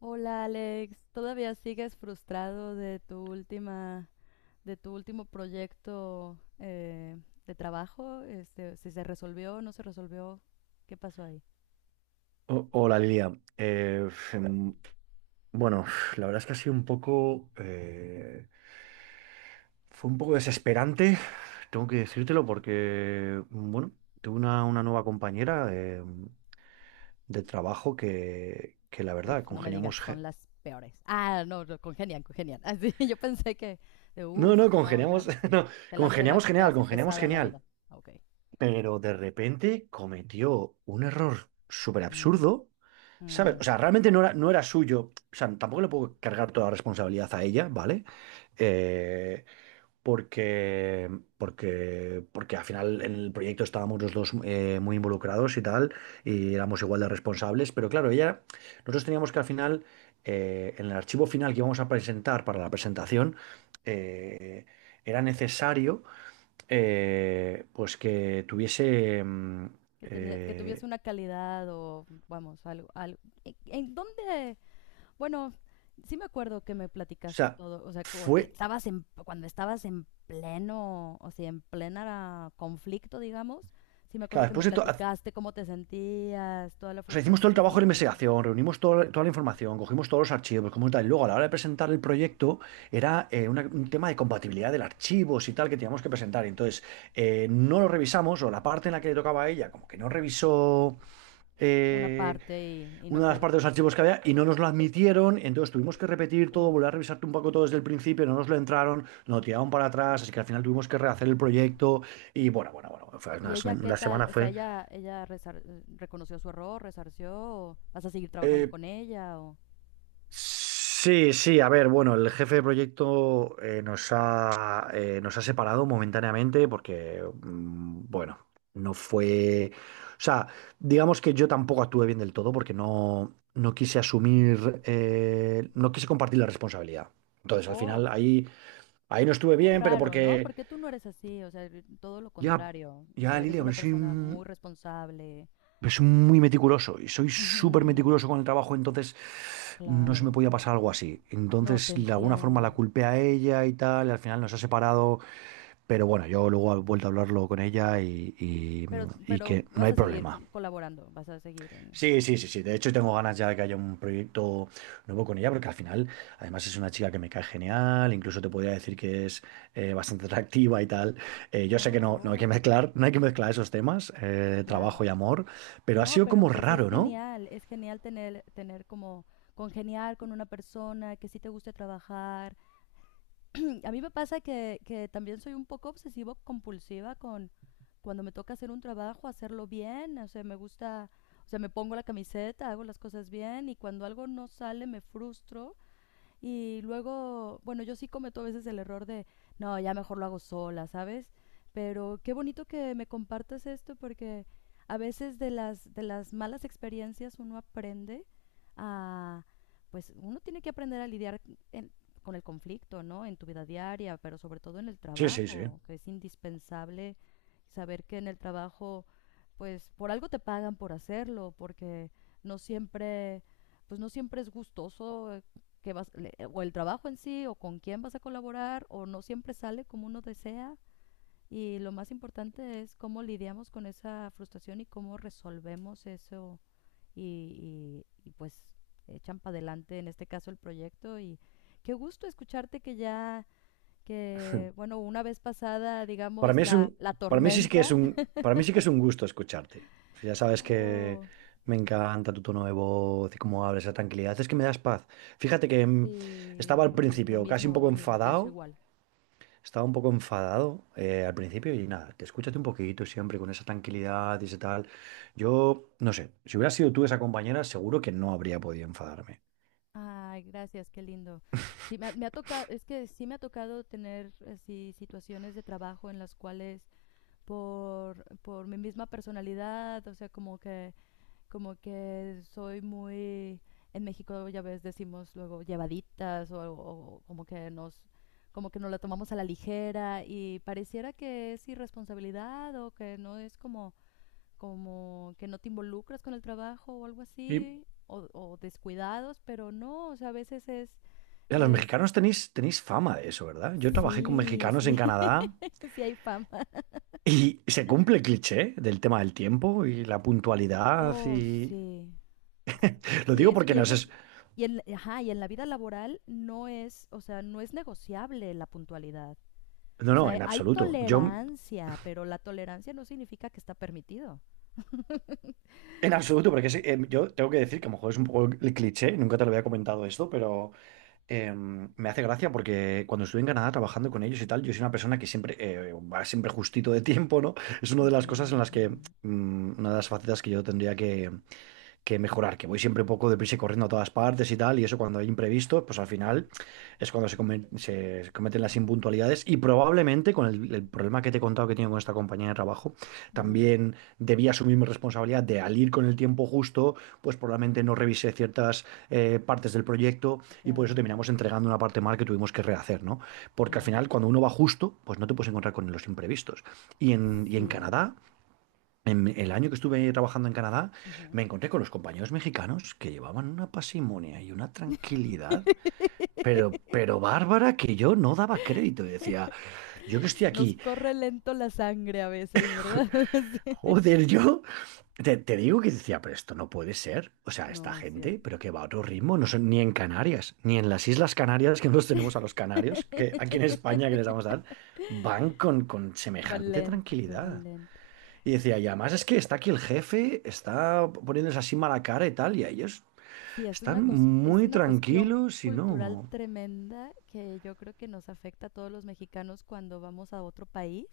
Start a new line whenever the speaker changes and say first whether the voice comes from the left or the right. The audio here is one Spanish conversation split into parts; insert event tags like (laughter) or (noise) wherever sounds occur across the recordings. left: Hola Alex, ¿todavía sigues frustrado de tu última, de tu último proyecto de trabajo? ¿Si se resolvió, no se resolvió, qué pasó ahí?
right: Hola, Lilia. Eh, em, bueno, la verdad es que ha sido un poco, fue un poco desesperante, tengo que decírtelo porque, bueno, tuve una nueva compañera de trabajo que la
left: Uf,
right: verdad,
left: no me digas,
right: congeniamos,
left: son las peores. Ah, no, no, congenian, congenian. (laughs) Así, yo pensé que, de,
right: no,
left: uf,
right: no,
left: no, ya,
right: congeniamos, (laughs)
left: sí,
right: no,
left: te la hace, te hace
right: congeniamos
left: pesada la
right: genial,
left: vida. Ah, Ok.
right: pero de repente cometió un error súper
left: Mm,
right: absurdo, ¿sabes?
left: mm.
right: O sea, realmente no era suyo, o sea, tampoco le puedo cargar toda la responsabilidad a ella, ¿vale? Eh, porque, porque al final en el proyecto estábamos los dos muy involucrados y tal, y éramos igual de responsables, pero claro, ella, nosotros teníamos que al final, en el archivo final que íbamos a presentar para la presentación, eh, era necesario, pues que tuviese.
left: Que tenía, que tuviese
right: Eh,
left: una calidad o, vamos, algo, algo. ¿En dónde? Bueno, sí me acuerdo que me
right: o
left: platicaste
right: sea,
left: todo, o sea, como que
right: fue.
left: estabas en, cuando estabas en pleno, o sea, en plena conflicto, digamos, sí me acuerdo
right: Claro,
left: que me
right: después de todo.
left: platicaste cómo te sentías, toda la
right: O sea, hicimos todo el trabajo de
left: frustración,
right: investigación, reunimos toda la información, cogimos todos los archivos, como tal. Y luego, a la hora de presentar el proyecto, era un tema de compatibilidad del archivos y tal que teníamos que presentar. Y entonces, no lo revisamos, o la parte en la que le tocaba a ella, como que no revisó
left: una
right: eh,
left: parte y no
right: una de las partes de
left: quedó.
right: los archivos que había y no nos lo admitieron, entonces tuvimos que repetir todo,
left: Uf.
right: volver a revisar un poco todo desde el principio, no nos lo entraron, nos lo tiraron para atrás, así que al final tuvimos que rehacer el proyecto y bueno, bueno, bueno, fue una,
left: ¿Y ella qué
right: una
left: tal?
right: semana
left: O sea,
right: fue.
left: ella reconoció su error, resarció, o vas a seguir trabajando
right: eh,
left: con ella, o...
right: Sí, sí, a ver, bueno, el jefe de proyecto nos ha separado momentáneamente porque, bueno, no fue. O sea, digamos que yo tampoco actué bien del todo porque no quise asumir, no quise compartir la responsabilidad. Entonces, al
left: Oh,
right: final, ahí no estuve
left: muy
right: bien, pero
left: raro, ¿no?
right: porque
left: Porque tú no eres así, o sea, todo lo
right: ya,
left: contrario, o sea,
right: ya,
left: eres
right: Lilia,
left: una persona muy responsable.
right: pero soy muy meticuloso y soy
left: Ujú.
right: súper meticuloso con el trabajo, entonces no se
left: Claro,
right: me podía pasar algo así.
left: no te
right: Entonces, de alguna forma la
left: entiendo.
right: culpé a ella y tal, y al final nos ha separado, pero bueno, yo luego he vuelto a hablarlo con ella y
left: Pero
right: que no
left: vas
right: hay
left: a seguir
right: problema.
left: colaborando, vas a seguir en...
right: Sí, sí, sí, sí. De hecho, tengo ganas ya de que haya un proyecto nuevo con ella, porque al final, además, es una chica que me cae genial, incluso te podría decir que es bastante atractiva y tal.
left: Ah,
right: Yo
left: oh,
right: sé que no, no hay que
left: oh,
right: mezclar, no hay que mezclar esos temas,
left: ya.
right: trabajo y amor, pero ha
left: No,
right: sido
left: pero
right: como
left: pues
right: raro, ¿no?
left: es genial tener, tener como congeniar con una persona que sí te guste trabajar. (clears throat) A mí me pasa que también soy un poco obsesivo compulsiva con cuando me toca hacer un trabajo, hacerlo bien, o sea, me gusta, o sea, me pongo la camiseta, hago las cosas bien y cuando algo no sale me frustro. Y luego, bueno, yo sí cometo a veces el error de, no, ya mejor lo hago sola, ¿sabes? Pero qué bonito que me compartas esto porque a veces de las malas experiencias uno aprende a, pues uno tiene que aprender a lidiar en- con el conflicto, ¿no? En tu vida diaria, pero sobre todo en el
right: Sí, sí, sí.
left: trabajo, que es indispensable saber que en el trabajo, pues por algo te pagan por hacerlo, porque no siempre, pues no siempre es gustoso que vas, o el trabajo en sí, o con quién vas a colaborar, o no siempre sale como uno desea. Y lo más importante es cómo lidiamos con esa frustración y cómo resolvemos eso y, y, pues echan para adelante, en este caso, el proyecto. Y qué gusto escucharte que ya, que bueno, una vez pasada,
right: Para
left: digamos,
right: mí es
left: la,
right: un,
left: la
right: para mí sí que es
left: tormenta.
right: un,
left: (laughs)
right: para mí sí que es un gusto escucharte. Ya sabes que
left: Oh,
right: me encanta tu tono de voz y cómo hablas, esa tranquilidad. Es que me das paz. Fíjate que estaba
left: sí,
right: al
left: y
right: principio casi un poco
left: lo mismo, pienso
right: enfadado,
left: igual.
right: estaba un poco enfadado al principio y nada, te escúchate un poquito siempre con esa tranquilidad y ese tal. Yo, no sé, si hubiera sido tú esa compañera, seguro que no habría podido enfadarme.
left: Ay, gracias, qué lindo. Sí, me ha tocado,
right: (laughs)
left: es que sí me ha tocado tener así situaciones de trabajo en las cuales por mi misma personalidad, o sea, como que soy muy, en México ya ves, decimos luego llevaditas o como que nos la tomamos a la ligera y pareciera que es irresponsabilidad o que no es como como que no te involucras con el trabajo o algo
right: Y
left: así, o descuidados, pero no, o sea, a veces
right: ya, los mexicanos
left: es,
right: tenéis fama de eso, ¿verdad? Yo trabajé con
left: sí,
right: mexicanos en
left: sí,
right: Canadá
left: (laughs) sí hay fama.
right: y se cumple el cliché del tema del tiempo y la puntualidad.
left: Oh,
right: Y...
left: sí, sí,
right: Lo
left: sí,
right: digo
left: eso,
right: porque
left: y
right: no
left: eso es,
right: es.
left: y en, ajá, y en la vida laboral no es, o sea, no es negociable la puntualidad.
right: No,
left: O
right: no, en
left: sea, hay
right: absoluto. Yo,
left: tolerancia, pero la tolerancia no significa que está permitido.
right: en absoluto, porque sí, yo tengo que decir que a lo mejor es un poco el cliché, nunca te lo había comentado esto, pero me hace gracia porque cuando estuve en Canadá trabajando con ellos y tal, yo soy una persona que siempre va siempre justito de tiempo, ¿no? Es una de las
left: Ujú,
right: cosas en las
left: ujú,
right: que. Una de las facetas que yo tendría que mejorar, que voy siempre un poco deprisa y corriendo a todas partes y tal, y eso cuando hay imprevisto, pues al final es cuando se cometen las impuntualidades y probablemente con el problema que te he contado que tengo con esta compañía de trabajo,
left: ujú.
right: también debía asumir mi responsabilidad de al ir con el tiempo justo, pues probablemente no revisé ciertas partes del proyecto y
left: Ya,
right: por eso terminamos entregando una parte mal que tuvimos que rehacer, ¿no? Porque al
left: ya.
right: final cuando uno va justo, pues no te puedes encontrar con los imprevistos. Y en
left: Sí.
right: Canadá, en el año que estuve trabajando en Canadá,
left: Ujú.
right: me encontré con los compañeros mexicanos que llevaban una pasimonia y una tranquilidad, pero
left: (laughs)
right: bárbara que yo no daba crédito. Y decía, yo que estoy
left: Nos
right: aquí,
left: corre lento la sangre a veces, ¿verdad? (laughs)
right: joder, yo te digo que decía, pero esto no puede ser. O
left: Sí.
right: sea, esta
left: No es
right: gente,
left: cierto.
right: pero que va a otro ritmo, no son ni en Canarias, ni en las Islas Canarias, que nos tenemos a los canarios, que aquí en España que les damos dar,
left: (laughs)
right: van con
left: Va
right: semejante
left: lento, va
right: tranquilidad.
left: lento.
right: Y decía, y además es que está aquí el jefe, está poniéndose así mala cara y tal, y a ellos
left: Sí, es una,
right: están
left: es
right: muy
left: una cuestión
right: tranquilos y
left: cultural
right: no.
left: tremenda que yo creo que nos afecta a todos los mexicanos cuando vamos a otro país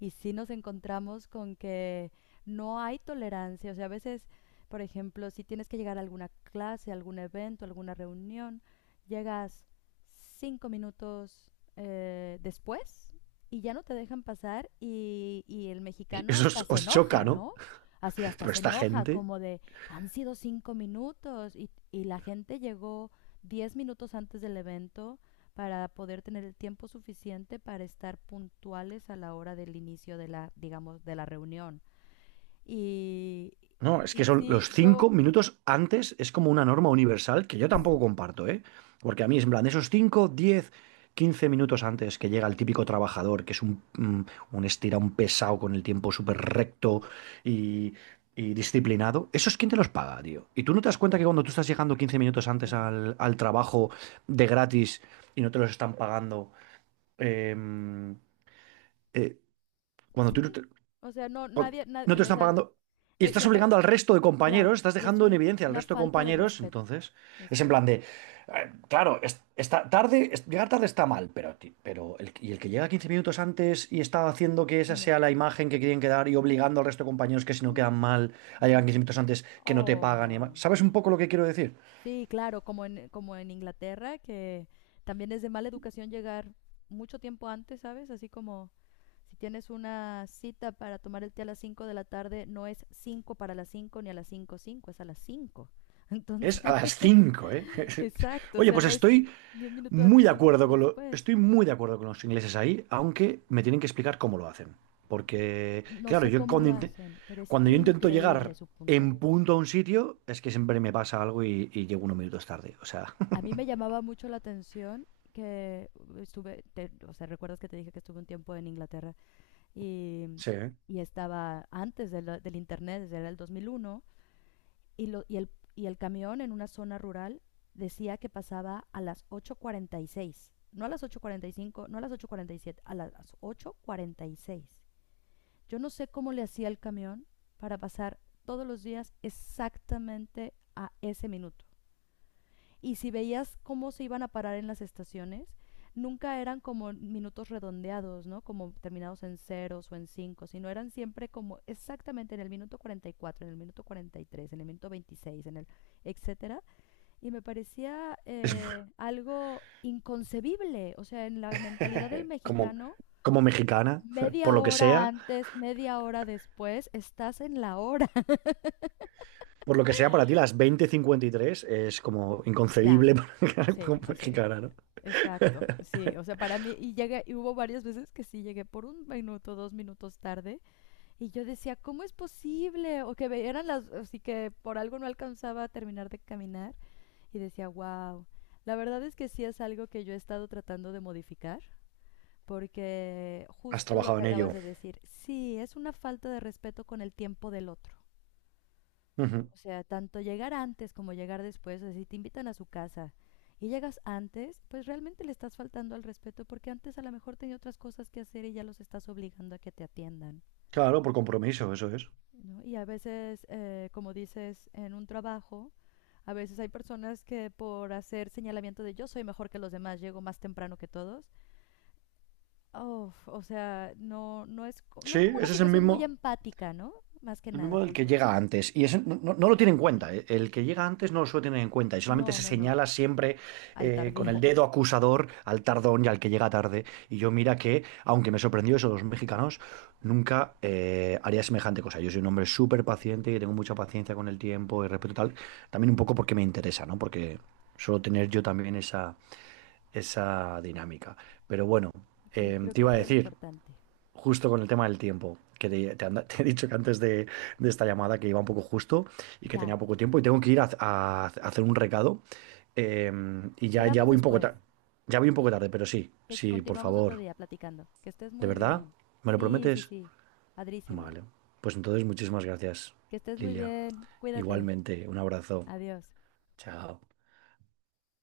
left: y sí nos encontramos con que no hay tolerancia. O sea, a veces, por ejemplo, si tienes que llegar a alguna clase, algún evento, alguna reunión, llegas 5 minutos después y ya no te dejan pasar y el
right: Y
left: mexicano
right: eso os,
left: hasta se
right: os choca,
left: enoja,
right: ¿no?
left: ¿no? Así hasta
right: Pero
left: se
right: esta
left: enoja,
right: gente.
left: como de, han sido 5 minutos y la gente llegó 10 minutos antes del evento para poder tener el tiempo suficiente para estar puntuales a la hora del inicio de la, digamos, de la reunión. Y,
right: No, es
left: y
right: que son
left: sí,
right: los cinco
left: yo,
right: minutos antes, es como una norma universal que yo tampoco
left: sí,
right: comparto, ¿eh? Porque a mí es en plan, esos 5, 10, 15 minutos antes que llega el típico trabajador, que es un, un estira, un pesado con el tiempo súper recto y, y disciplinado, ¿eso es quién te los paga, tío? Y tú no te das cuenta que cuando tú estás llegando 15 minutos antes
left: claro,
right: al trabajo de gratis y no te los están pagando. em, eh, cuando tú no
left: sí,
right: te,
left: o sea, no,
right: cuan-
left: nadie,
right: No te
left: no, o
right: están
left: sea,
right: pagando y
left: y
right: estás
left: aparte,
right: obligando al resto de
left: claro,
right: compañeros, estás
left: y es
right: dejando en
left: un,
right: evidencia al
left: una
right: resto de
left: falta de
right: compañeros,
left: respeto,
right: entonces
left: es
right: es en
left: una,
right: plan de, claro, está tarde, llegar tarde está mal, pero, pero el, y el que llega 15 minutos antes y está haciendo que
left: oh,
right: esa
left: no,
right: sea la imagen que quieren quedar y obligando al resto de compañeros que si no quedan
left: mm,
right: mal a llegar
left: no,
right: 15 minutos antes, que no te
left: oh,
right: pagan y demás.
left: no,
right: ¿Sabes un
left: sí,
right: poco lo que quiero decir?
left: sí, claro, como en, como en Inglaterra, que también es de mala educación llegar mucho tiempo antes, ¿sabes? Así como... Si tienes una cita para tomar el té a las cinco de la tarde, no es 5 para las 5 ni a las 5 cinco, es a las 5.
right: Es a
left: Entonces,
right: las 5,
left: (laughs)
right: ¿eh? (laughs)
left: exacto, o
right: Oye,
left: sea,
right: pues
left: no es
right: estoy
left: 10 minutos
right: muy
left: antes,
right: de
left: 10
right: acuerdo
left: minutos
right: con lo,
left: después.
right: estoy muy de acuerdo con los ingleses ahí, aunque me tienen que explicar cómo lo hacen. Porque,
left: No
right: claro,
left: sé
right: yo
left: cómo lo hacen, pero es
right: cuando yo intento
left: increíble
right: llegar
left: su
right: en
left: puntualidad.
right: punto a un sitio, es que siempre me pasa algo y llego unos minutos tarde. O sea,
left: A mí me llamaba mucho la atención que estuve, o sea, recuerdas que te dije que estuve un tiempo en Inglaterra y,
right: (laughs) sí. ¿Eh?
left: y estaba antes del internet, desde el 2001, y, lo, y el camión en una zona rural decía que pasaba a las 8:46. No a las 8:45, no a las 8:47, a las ocho cuarenta y seis. Yo no sé cómo le hacía el camión para pasar todos los días exactamente a ese minuto. Y si veías cómo se iban a parar en las estaciones, nunca eran como minutos redondeados, ¿no? Como terminados en ceros o en cinco, sino eran siempre como exactamente en el minuto 44, en el minuto 43, en el minuto 26, en el etcétera. Y me parecía
right: Es
left: algo inconcebible, o sea, en la mentalidad del
right: (laughs) como,
left: mexicano,
right: como mexicana, por
left: media
right: lo que
left: hora
right: sea,
left: antes, media hora después, estás en la hora. (laughs)
right: por lo que sea para ti, las 20:53 es como
left: Ya,
right: inconcebible (laughs) para
left: sí,
right: como
left: así.
right: mexicana, ¿no?
left: Exacto, sí, o sea, para mí, y llegué, y hubo varias veces que sí llegué por un minuto, dos minutos tarde, y yo decía, ¿cómo es posible? O que eran las, así que por algo no alcanzaba a terminar de caminar, y decía, wow, la verdad es que sí es algo que yo he estado tratando de modificar, porque
right: Has
left: justo lo
right: trabajado
left: que
right: en
left: acabas
right: ello.
left: de decir, sí, es una falta de respeto con el tiempo del otro.
right: Ujú.
left: O sea, tanto llegar antes como llegar después, o sea, si te invitan a su casa y llegas antes, pues realmente le estás faltando al respeto porque antes a lo mejor tenía otras cosas que hacer y ya los estás obligando a que te atiendan.
right: Claro, por compromiso, eso es.
left: ¿No? Y a veces, como dices, en un trabajo, a veces hay personas que por hacer señalamiento de yo soy mejor que los demás, llego más temprano que todos. Oh, o sea, no, no, es, no
right: Sí,
left: es como una
right: ese es el
left: situación muy
right: mismo.
left: empática, ¿no? Más que
right: El
left: nada,
right: mismo del
left: con
right: que llega
left: tus...
right: antes. Y eso no lo tiene en cuenta. El que llega antes no lo suele tener en cuenta. Y solamente
left: No,
right: se
left: no, no,
right: señala siempre
left: al
right: con el
left: tardío. (laughs)
right: dedo acusador al tardón y al que llega tarde. Y yo mira que, aunque me sorprendió eso de los mexicanos, nunca haría semejante cosa. Yo soy un hombre súper paciente y tengo mucha paciencia con el tiempo y respeto y tal. También un poco porque me interesa, ¿no? Porque suelo tener yo también esa dinámica. Pero bueno,
left: Sí, creo
right: te
left: que es
right: iba a
left: bien
right: decir
left: importante.
right: justo con el tema del tiempo, que (laughs) te he dicho que antes de esta llamada que iba un poco justo y que
left: Ya,
right: tenía poco tiempo y tengo que ir a, a hacer un recado, eh, y ya
left: quedamos
right: voy un poco
left: después.
right: tarde, ya voy un poco tarde, pero sí, sí, por
left: Continuamos otro
right: favor,
left: día platicando. Que estés
right: ¿de
left: muy
right: verdad?
left: bien.
right: ¿Me lo
left: Sí, sí,
right: prometes?
left: sí. Padrísimo.
right: Vale, pues entonces muchísimas gracias,
left: Que estés muy
right: Lilia.
left: bien. Cuídate.
right: Igualmente, un abrazo.
left: Adiós.
right: Chao.